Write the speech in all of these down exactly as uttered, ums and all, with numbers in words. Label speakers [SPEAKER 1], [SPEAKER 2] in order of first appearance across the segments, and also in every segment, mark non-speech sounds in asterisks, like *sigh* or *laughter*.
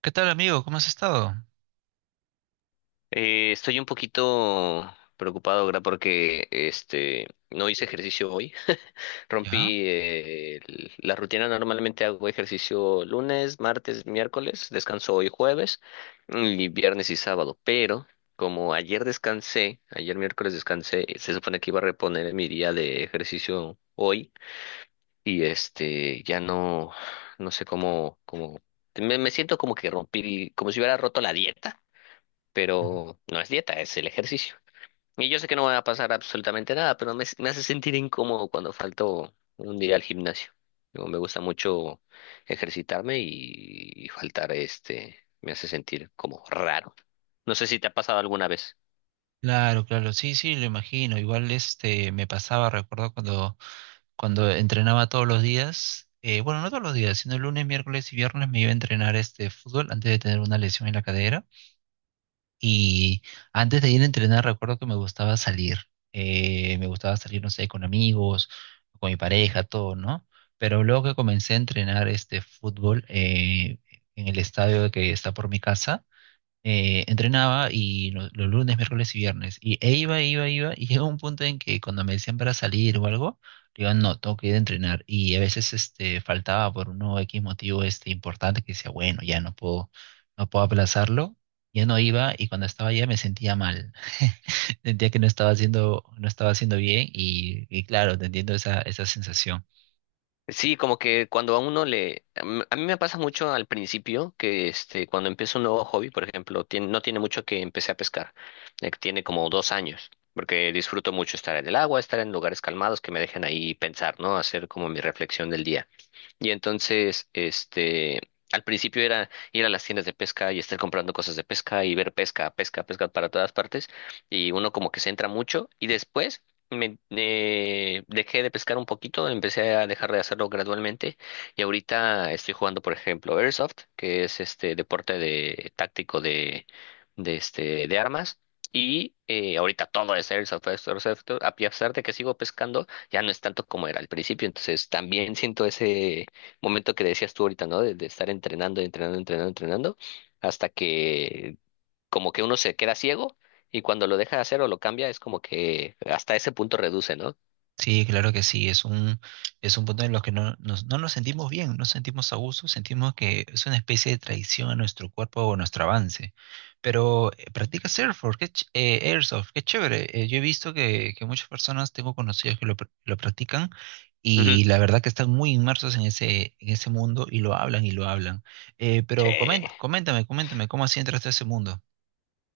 [SPEAKER 1] ¿Qué tal, amigo? ¿Cómo has estado?
[SPEAKER 2] Eh, estoy un poquito preocupado ahora porque este no hice ejercicio hoy.
[SPEAKER 1] ¿Ya?
[SPEAKER 2] Rompí eh, el- la rutina. Normalmente hago ejercicio lunes, martes, miércoles, descanso hoy jueves y viernes y sábado. Pero como ayer descansé, ayer miércoles descansé, se supone que iba a reponer mi día de ejercicio hoy y este ya no, no sé cómo, cómo me, me siento como que rompí como si hubiera roto la dieta,
[SPEAKER 1] Ujú.
[SPEAKER 2] pero no es dieta, es el ejercicio. Y yo sé que no va a pasar absolutamente nada, pero me, me hace sentir incómodo cuando falto un día al gimnasio. Digo, me gusta mucho ejercitarme y, y faltar este me hace sentir como raro. No sé si te ha pasado alguna vez.
[SPEAKER 1] Claro, claro, sí, sí, lo imagino. Igual este me pasaba, recuerdo cuando, cuando entrenaba todos los días, eh, bueno, no todos los días, sino lunes, miércoles y viernes me iba a entrenar este fútbol antes de tener una lesión en la cadera. Y antes de ir a entrenar, recuerdo que me gustaba salir. Eh, me gustaba salir, no sé, con amigos, con mi pareja, todo, ¿no? Pero luego que comencé a entrenar este fútbol eh, en el estadio que está por mi casa, eh, entrenaba y lo- los lunes, miércoles y viernes. Y e iba, iba, iba. Y *laughs* llegó un punto en que cuando me decían para salir o algo, le digo, no, tengo que ir a entrenar. Y a veces este, faltaba por uno X motivo este, importante que decía, bueno, ya no puedo, no puedo aplazarlo. Ya no iba y cuando estaba allá me sentía mal. *laughs* Sentía que no estaba haciendo, no estaba haciendo bien y, y claro, te entiendo esa, esa sensación.
[SPEAKER 2] Sí, como que cuando a uno le... A m- a mí me pasa mucho al principio que este, cuando empiezo un nuevo hobby, por ejemplo, tien- no tiene mucho que empecé a pescar, eh, que tiene como dos años, porque disfruto mucho estar en el agua, estar en lugares calmados que me dejen ahí pensar, ¿no? Hacer como mi reflexión del día. Y entonces, este, al principio era ir a las tiendas de pesca y estar comprando cosas de pesca y ver pesca, pesca, pesca para todas partes. Y uno como que se entra mucho. Y después me eh, dejé de pescar un poquito, empecé a dejar de hacerlo gradualmente. Y ahorita estoy jugando, por ejemplo, Airsoft, que es este deporte de táctico de, de este, de armas. Y eh, ahorita todo es Airsoft, Airsoft, Airsoft, a pesar de que sigo pescando ya no es tanto como era al principio, entonces también siento ese momento que decías tú ahorita, ¿no? De, de estar entrenando, entrenando, entrenando, entrenando, hasta que como que uno se queda ciego y cuando lo deja de hacer o lo cambia, es como que hasta ese punto reduce, ¿no?
[SPEAKER 1] Sí, claro que sí, es un, es un punto en los que no nos, no nos sentimos bien, no sentimos a gusto, sentimos que es una especie de traición a nuestro cuerpo o a nuestro avance. Pero eh, practica surfboard, qué ch- eh, airsoft, qué chévere. Eh, yo he visto que, que muchas personas, tengo conocidos que lo, pr- lo practican
[SPEAKER 2] Ujú.
[SPEAKER 1] y la verdad que están muy inmersos en ese, en ese mundo y lo hablan y lo hablan. Eh, pero comen-
[SPEAKER 2] Sí.
[SPEAKER 1] coméntame, coméntame, ¿cómo así entraste a ese mundo?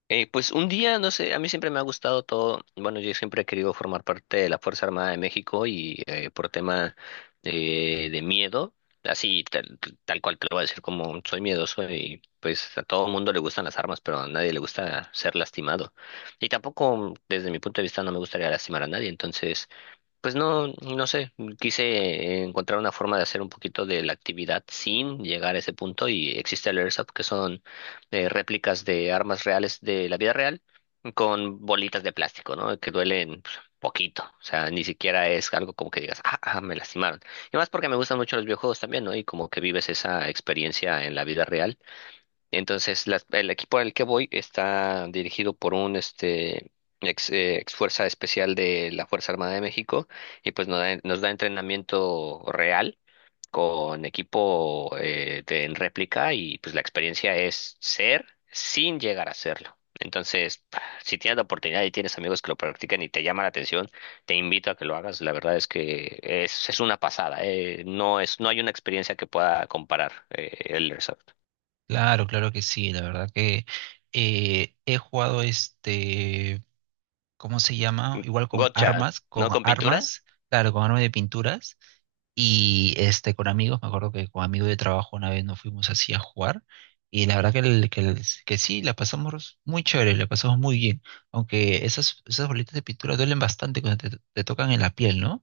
[SPEAKER 2] Eh, pues un día, no sé, a mí siempre me ha gustado todo, bueno, yo siempre he querido formar parte de la Fuerza Armada de México y eh, por tema eh, de miedo, así tal, tal cual te lo voy a decir como soy miedoso y pues a todo mundo le gustan las armas, pero a nadie le gusta ser lastimado. Y tampoco, desde mi punto de vista, no me gustaría lastimar a nadie, entonces... Pues no, no sé, quise encontrar una forma de hacer un poquito de la actividad sin llegar a ese punto y existe el Airsoft que son eh, réplicas de armas reales de la vida real con bolitas de plástico, ¿no? Que duelen pues, poquito, o sea, ni siquiera es algo como que digas, ah, ah, me lastimaron. Y más porque me gustan mucho los videojuegos también, ¿no? Y como que vives esa experiencia en la vida real entonces, las- el equipo al que voy está dirigido por un este ex, eh, ex fuerza especial de la Fuerza Armada de México y pues nos da, nos da entrenamiento real con equipo eh, de, en réplica y pues la experiencia es ser sin llegar a serlo. Entonces, si tienes la oportunidad y tienes amigos que lo practican y te llama la atención, te invito a que lo hagas. La verdad es que es, es una pasada. eh, No es, no hay una experiencia que pueda comparar eh, el Airsoft.
[SPEAKER 1] Claro, claro que sí, la verdad que eh, he jugado este... ¿Cómo se llama? Igual con
[SPEAKER 2] Gotcha,
[SPEAKER 1] armas,
[SPEAKER 2] ¿no?
[SPEAKER 1] con
[SPEAKER 2] ¿Con pintura?
[SPEAKER 1] armas, claro, con armas de pinturas y este con amigos, me acuerdo que con amigos de trabajo una vez nos fuimos así a jugar y la verdad que, el- que, el- que sí, la pasamos muy chévere, la pasamos muy bien, aunque esas, esas bolitas de pintura duelen bastante cuando te, te tocan en la piel, ¿no?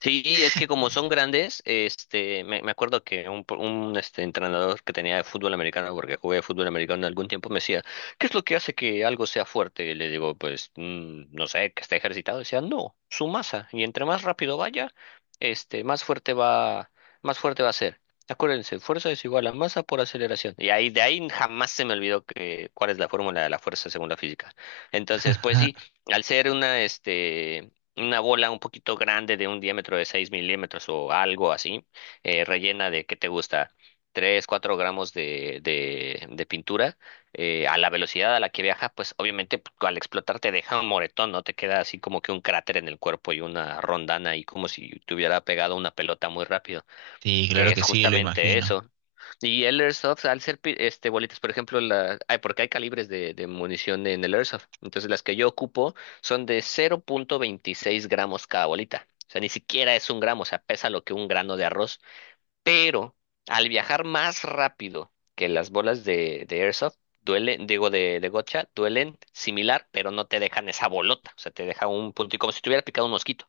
[SPEAKER 2] Sí, es que como son
[SPEAKER 1] *laughs*
[SPEAKER 2] grandes, este, me, me acuerdo que un, pro- un este, entrenador que tenía de fútbol americano, porque jugué fútbol americano algún tiempo, me decía, ¿qué es lo que hace que algo sea fuerte? Y le digo, pues, mm, no sé, que esté ejercitado. Decía, no, su masa. Y entre más rápido vaya, este, más fuerte va, más fuerte va a ser. Acuérdense, fuerza es igual a masa por aceleración. Y ahí, de ahí jamás se me olvidó que, cuál es la fórmula de la fuerza según la física. Entonces, pues sí, al ser una, este una bola un poquito grande de un diámetro de seis milímetros o algo así, eh, rellena de, ¿qué te gusta? tres cuatro gramos de, de, de pintura, eh, a la velocidad a la que viaja, pues obviamente p- al explotar te deja un moretón, ¿no? Te queda así como que un cráter en el cuerpo y una rondana y como si te hubiera pegado una pelota muy rápido,
[SPEAKER 1] Sí,
[SPEAKER 2] que
[SPEAKER 1] claro
[SPEAKER 2] es
[SPEAKER 1] que sí, lo
[SPEAKER 2] justamente
[SPEAKER 1] imagino.
[SPEAKER 2] eso. Y el Airsoft, al ser pi- este, bolitas, por ejemplo, la, ay, porque hay calibres de, de munición en el Airsoft. Entonces, las que yo ocupo son de cero punto veintiséis gramos cada bolita. O sea, ni siquiera es un gramo, o sea, pesa lo que un grano de arroz. Pero al viajar más rápido que las bolas de, de Airsoft, duelen, digo, de, de gotcha, duelen similar, pero no te dejan esa bolota. O sea, te deja un punto, y como si te hubiera picado un mosquito.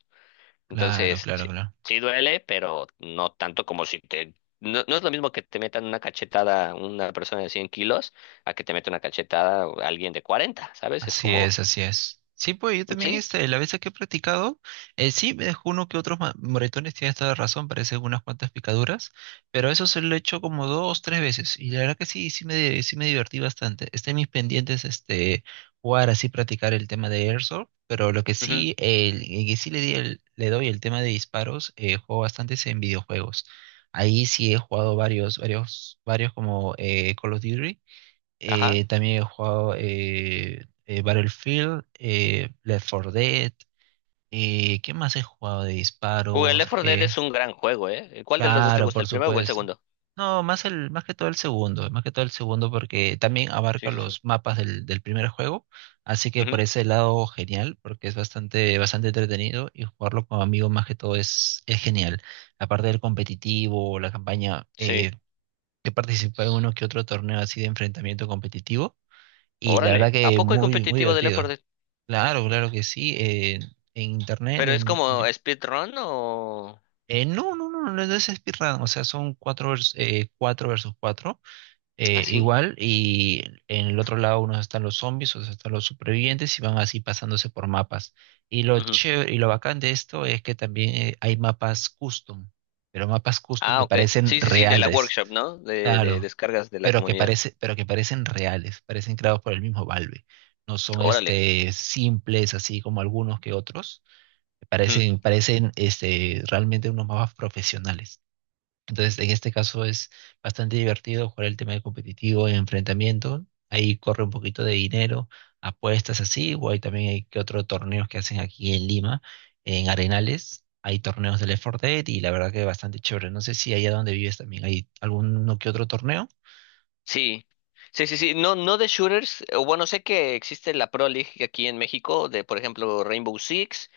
[SPEAKER 1] Claro,
[SPEAKER 2] Entonces,
[SPEAKER 1] claro,
[SPEAKER 2] sí,
[SPEAKER 1] claro.
[SPEAKER 2] sí duele, pero no tanto como si te... No, no es lo mismo que te metan una cachetada una persona de cien kilos a que te meta una cachetada alguien de cuarenta, ¿sabes? Es
[SPEAKER 1] Así
[SPEAKER 2] como...
[SPEAKER 1] es, así es. Sí, pues yo también
[SPEAKER 2] Sí.
[SPEAKER 1] este, la vez que he practicado, eh, sí me dejó uno que otros ma- moretones, tienes toda la razón, parecen unas cuantas picaduras, pero eso se lo he hecho como dos, tres veces, y la verdad que sí, sí me, sí me divertí bastante. Está en mis pendientes este, jugar así, practicar el tema de Airsoft, pero lo que
[SPEAKER 2] Ujú.
[SPEAKER 1] sí, el, el que sí le di el- le doy el tema de disparos, eh, juego bastantes en videojuegos. Ahí sí he jugado varios, varios, varios como eh, Call of Duty.
[SPEAKER 2] Ajá.
[SPEAKER 1] Eh, también he jugado eh, eh, Battlefield, eh, Left for Dead. Eh, ¿qué más he jugado de
[SPEAKER 2] Google
[SPEAKER 1] disparos?
[SPEAKER 2] Left 4 Dead
[SPEAKER 1] Eh,
[SPEAKER 2] es un gran juego, ¿eh? ¿Cuál de los dos te
[SPEAKER 1] claro,
[SPEAKER 2] gusta,
[SPEAKER 1] por
[SPEAKER 2] el primero o el
[SPEAKER 1] supuesto.
[SPEAKER 2] segundo?
[SPEAKER 1] No, más el, más que todo el segundo, más que todo el segundo porque también
[SPEAKER 2] Sí,
[SPEAKER 1] abarca
[SPEAKER 2] sí, sí.
[SPEAKER 1] los mapas del, del primer juego, así que por
[SPEAKER 2] Ujú.
[SPEAKER 1] ese lado genial, porque es bastante, bastante entretenido y jugarlo con amigos más que todo es, es genial. Aparte del competitivo, la campaña,
[SPEAKER 2] Sí.
[SPEAKER 1] eh, he participado en uno que otro torneo así de enfrentamiento competitivo y la verdad
[SPEAKER 2] Órale. ¿A
[SPEAKER 1] que
[SPEAKER 2] poco hay
[SPEAKER 1] muy, muy
[SPEAKER 2] competitivo de Left 4
[SPEAKER 1] divertido.
[SPEAKER 2] Dead?
[SPEAKER 1] Claro, claro que sí. Eh, en internet,
[SPEAKER 2] ¿Pero es
[SPEAKER 1] en, en
[SPEAKER 2] como
[SPEAKER 1] Yo-
[SPEAKER 2] speedrun o...?
[SPEAKER 1] eh, no, no, no, no, no es speedrun. O sea, son cuatro, vers- eh, cuatro versus cuatro. Eh,
[SPEAKER 2] ¿Ah, sí?
[SPEAKER 1] igual, y en el otro lado unos están los zombies, otros están los supervivientes y van así pasándose por mapas. Y lo
[SPEAKER 2] Ujú.
[SPEAKER 1] chévere, y lo bacán de esto es que también eh, hay mapas custom, pero mapas custom
[SPEAKER 2] Ah,
[SPEAKER 1] que
[SPEAKER 2] ok.
[SPEAKER 1] parecen
[SPEAKER 2] Sí, sí, sí, de la
[SPEAKER 1] reales.
[SPEAKER 2] workshop, ¿no? De, de
[SPEAKER 1] Claro,
[SPEAKER 2] descargas de la
[SPEAKER 1] pero que
[SPEAKER 2] comunidad.
[SPEAKER 1] parece, pero que parecen reales, parecen creados por el mismo Valve. No son
[SPEAKER 2] Órale.
[SPEAKER 1] este simples así como algunos que otros. Parecen, parecen este realmente unos mapas profesionales. Entonces, en este caso es bastante divertido jugar el tema de competitivo en enfrentamiento. Ahí corre un poquito de dinero, apuestas así, o hay también hay que otros torneos que hacen aquí en Lima, en Arenales. Hay torneos de Left for Dead y la verdad que es bastante chévere. No sé si allá donde vives también hay alguno que otro torneo.
[SPEAKER 2] Sí, sí, sí, sí. No, no de shooters. O bueno, sé que existe la Pro League aquí en México, de por ejemplo Rainbow Six.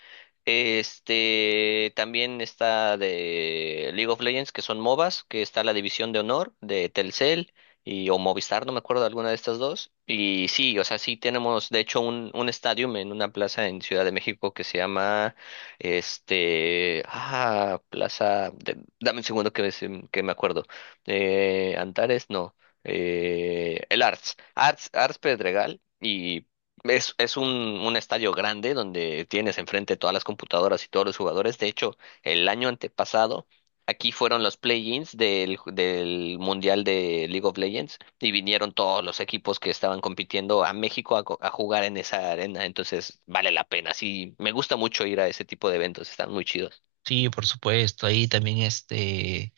[SPEAKER 2] Este, también está de League of Legends, que son MOBAs, que está la división de honor de Telcel y o Movistar, no me acuerdo de alguna de estas dos. Y sí, o sea, sí tenemos de hecho un un estadio en una plaza en Ciudad de México que se llama este, ah, plaza de- dame un segundo que me, se- que me acuerdo. Eh, Antares, no. Eh, el Arts, Arts, Arts Pedregal. Es, es un, un estadio grande donde tienes enfrente todas las computadoras y todos los jugadores. De hecho, el año antepasado, aquí fueron los play-ins del, ju- del Mundial de League of Legends y vinieron todos los equipos que estaban compitiendo a México a, co- a jugar en esa arena. Entonces, vale la pena. Sí, me gusta mucho ir a ese tipo de eventos. Están muy chidos.
[SPEAKER 1] Sí, por supuesto, ahí también este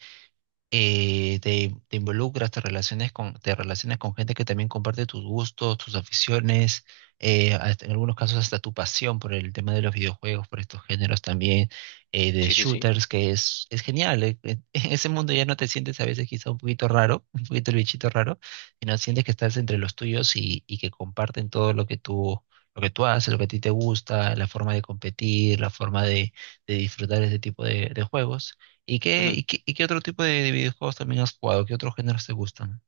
[SPEAKER 1] eh, te, te involucras, te relacionas con, te relacionas con gente que también comparte tus gustos, tus aficiones, eh, hasta- en algunos casos hasta tu pasión por el tema de los videojuegos, por estos géneros también, eh, de
[SPEAKER 2] Sí, sí, sí.
[SPEAKER 1] shooters, que es, es genial. eh, En *laughs* en ese mundo ya no te sientes a veces quizá un poquito raro, *laughs* un poquito el bichito raro, sino sientes que estás entre los tuyos y, y que comparten todo lo que tú... lo que tú haces, lo que a ti te gusta, la forma de competir, la forma de, de disfrutar ese tipo de de juegos. ¿Y qué, y qué, y qué otro tipo de, de videojuegos también has jugado? ¿Qué otros géneros te gustan?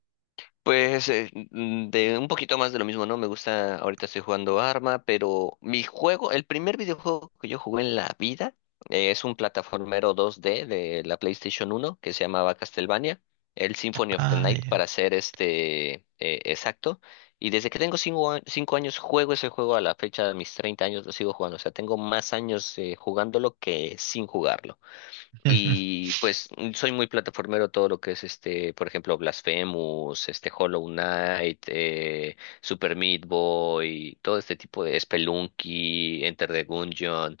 [SPEAKER 2] Pues eh, mm, de un poquito más de lo mismo, ¿no? Me gusta, ahorita estoy jugando Arma, pero mi juego, el primer videojuego que yo jugué en la vida eh, es un plataformero dos D de la PlayStation uno que se llamaba Castlevania, el Symphony of the
[SPEAKER 1] Ah,
[SPEAKER 2] Night
[SPEAKER 1] ya.
[SPEAKER 2] para ser este eh, exacto. Y desde que tengo cinco, a- cinco años juego ese juego a la fecha de mis treinta años lo sigo jugando, o sea, tengo más años eh, jugándolo que sin jugarlo.
[SPEAKER 1] *laughs*
[SPEAKER 2] Y pues mm, soy muy plataformero todo lo que es este, por ejemplo, Blasphemous, este Hollow Knight, eh, Super Meat Boy, todo este tipo de Spelunky, Enter the Gungeon,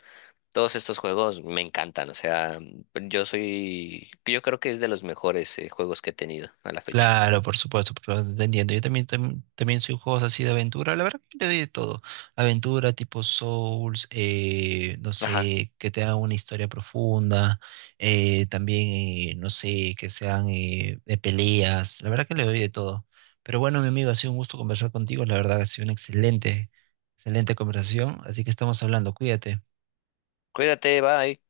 [SPEAKER 2] todos estos juegos me encantan, o sea, yo soy, yo creo que es de los mejores eh, juegos que he tenido a la fecha.
[SPEAKER 1] Claro, por supuesto, por supuesto, te entiendo. Yo también, tam- también soy juegos así de aventura. La verdad que le doy de todo. Aventura tipo Souls, eh, no
[SPEAKER 2] Ajá.
[SPEAKER 1] sé, que te hagan una historia profunda. Eh, también, eh, no sé, que sean eh, de peleas. La verdad que le doy de todo. Pero bueno, mi amigo, ha sido un gusto conversar contigo. La verdad, ha sido una excelente, excelente conversación. Así que estamos hablando. Cuídate.
[SPEAKER 2] Cuídate, bye.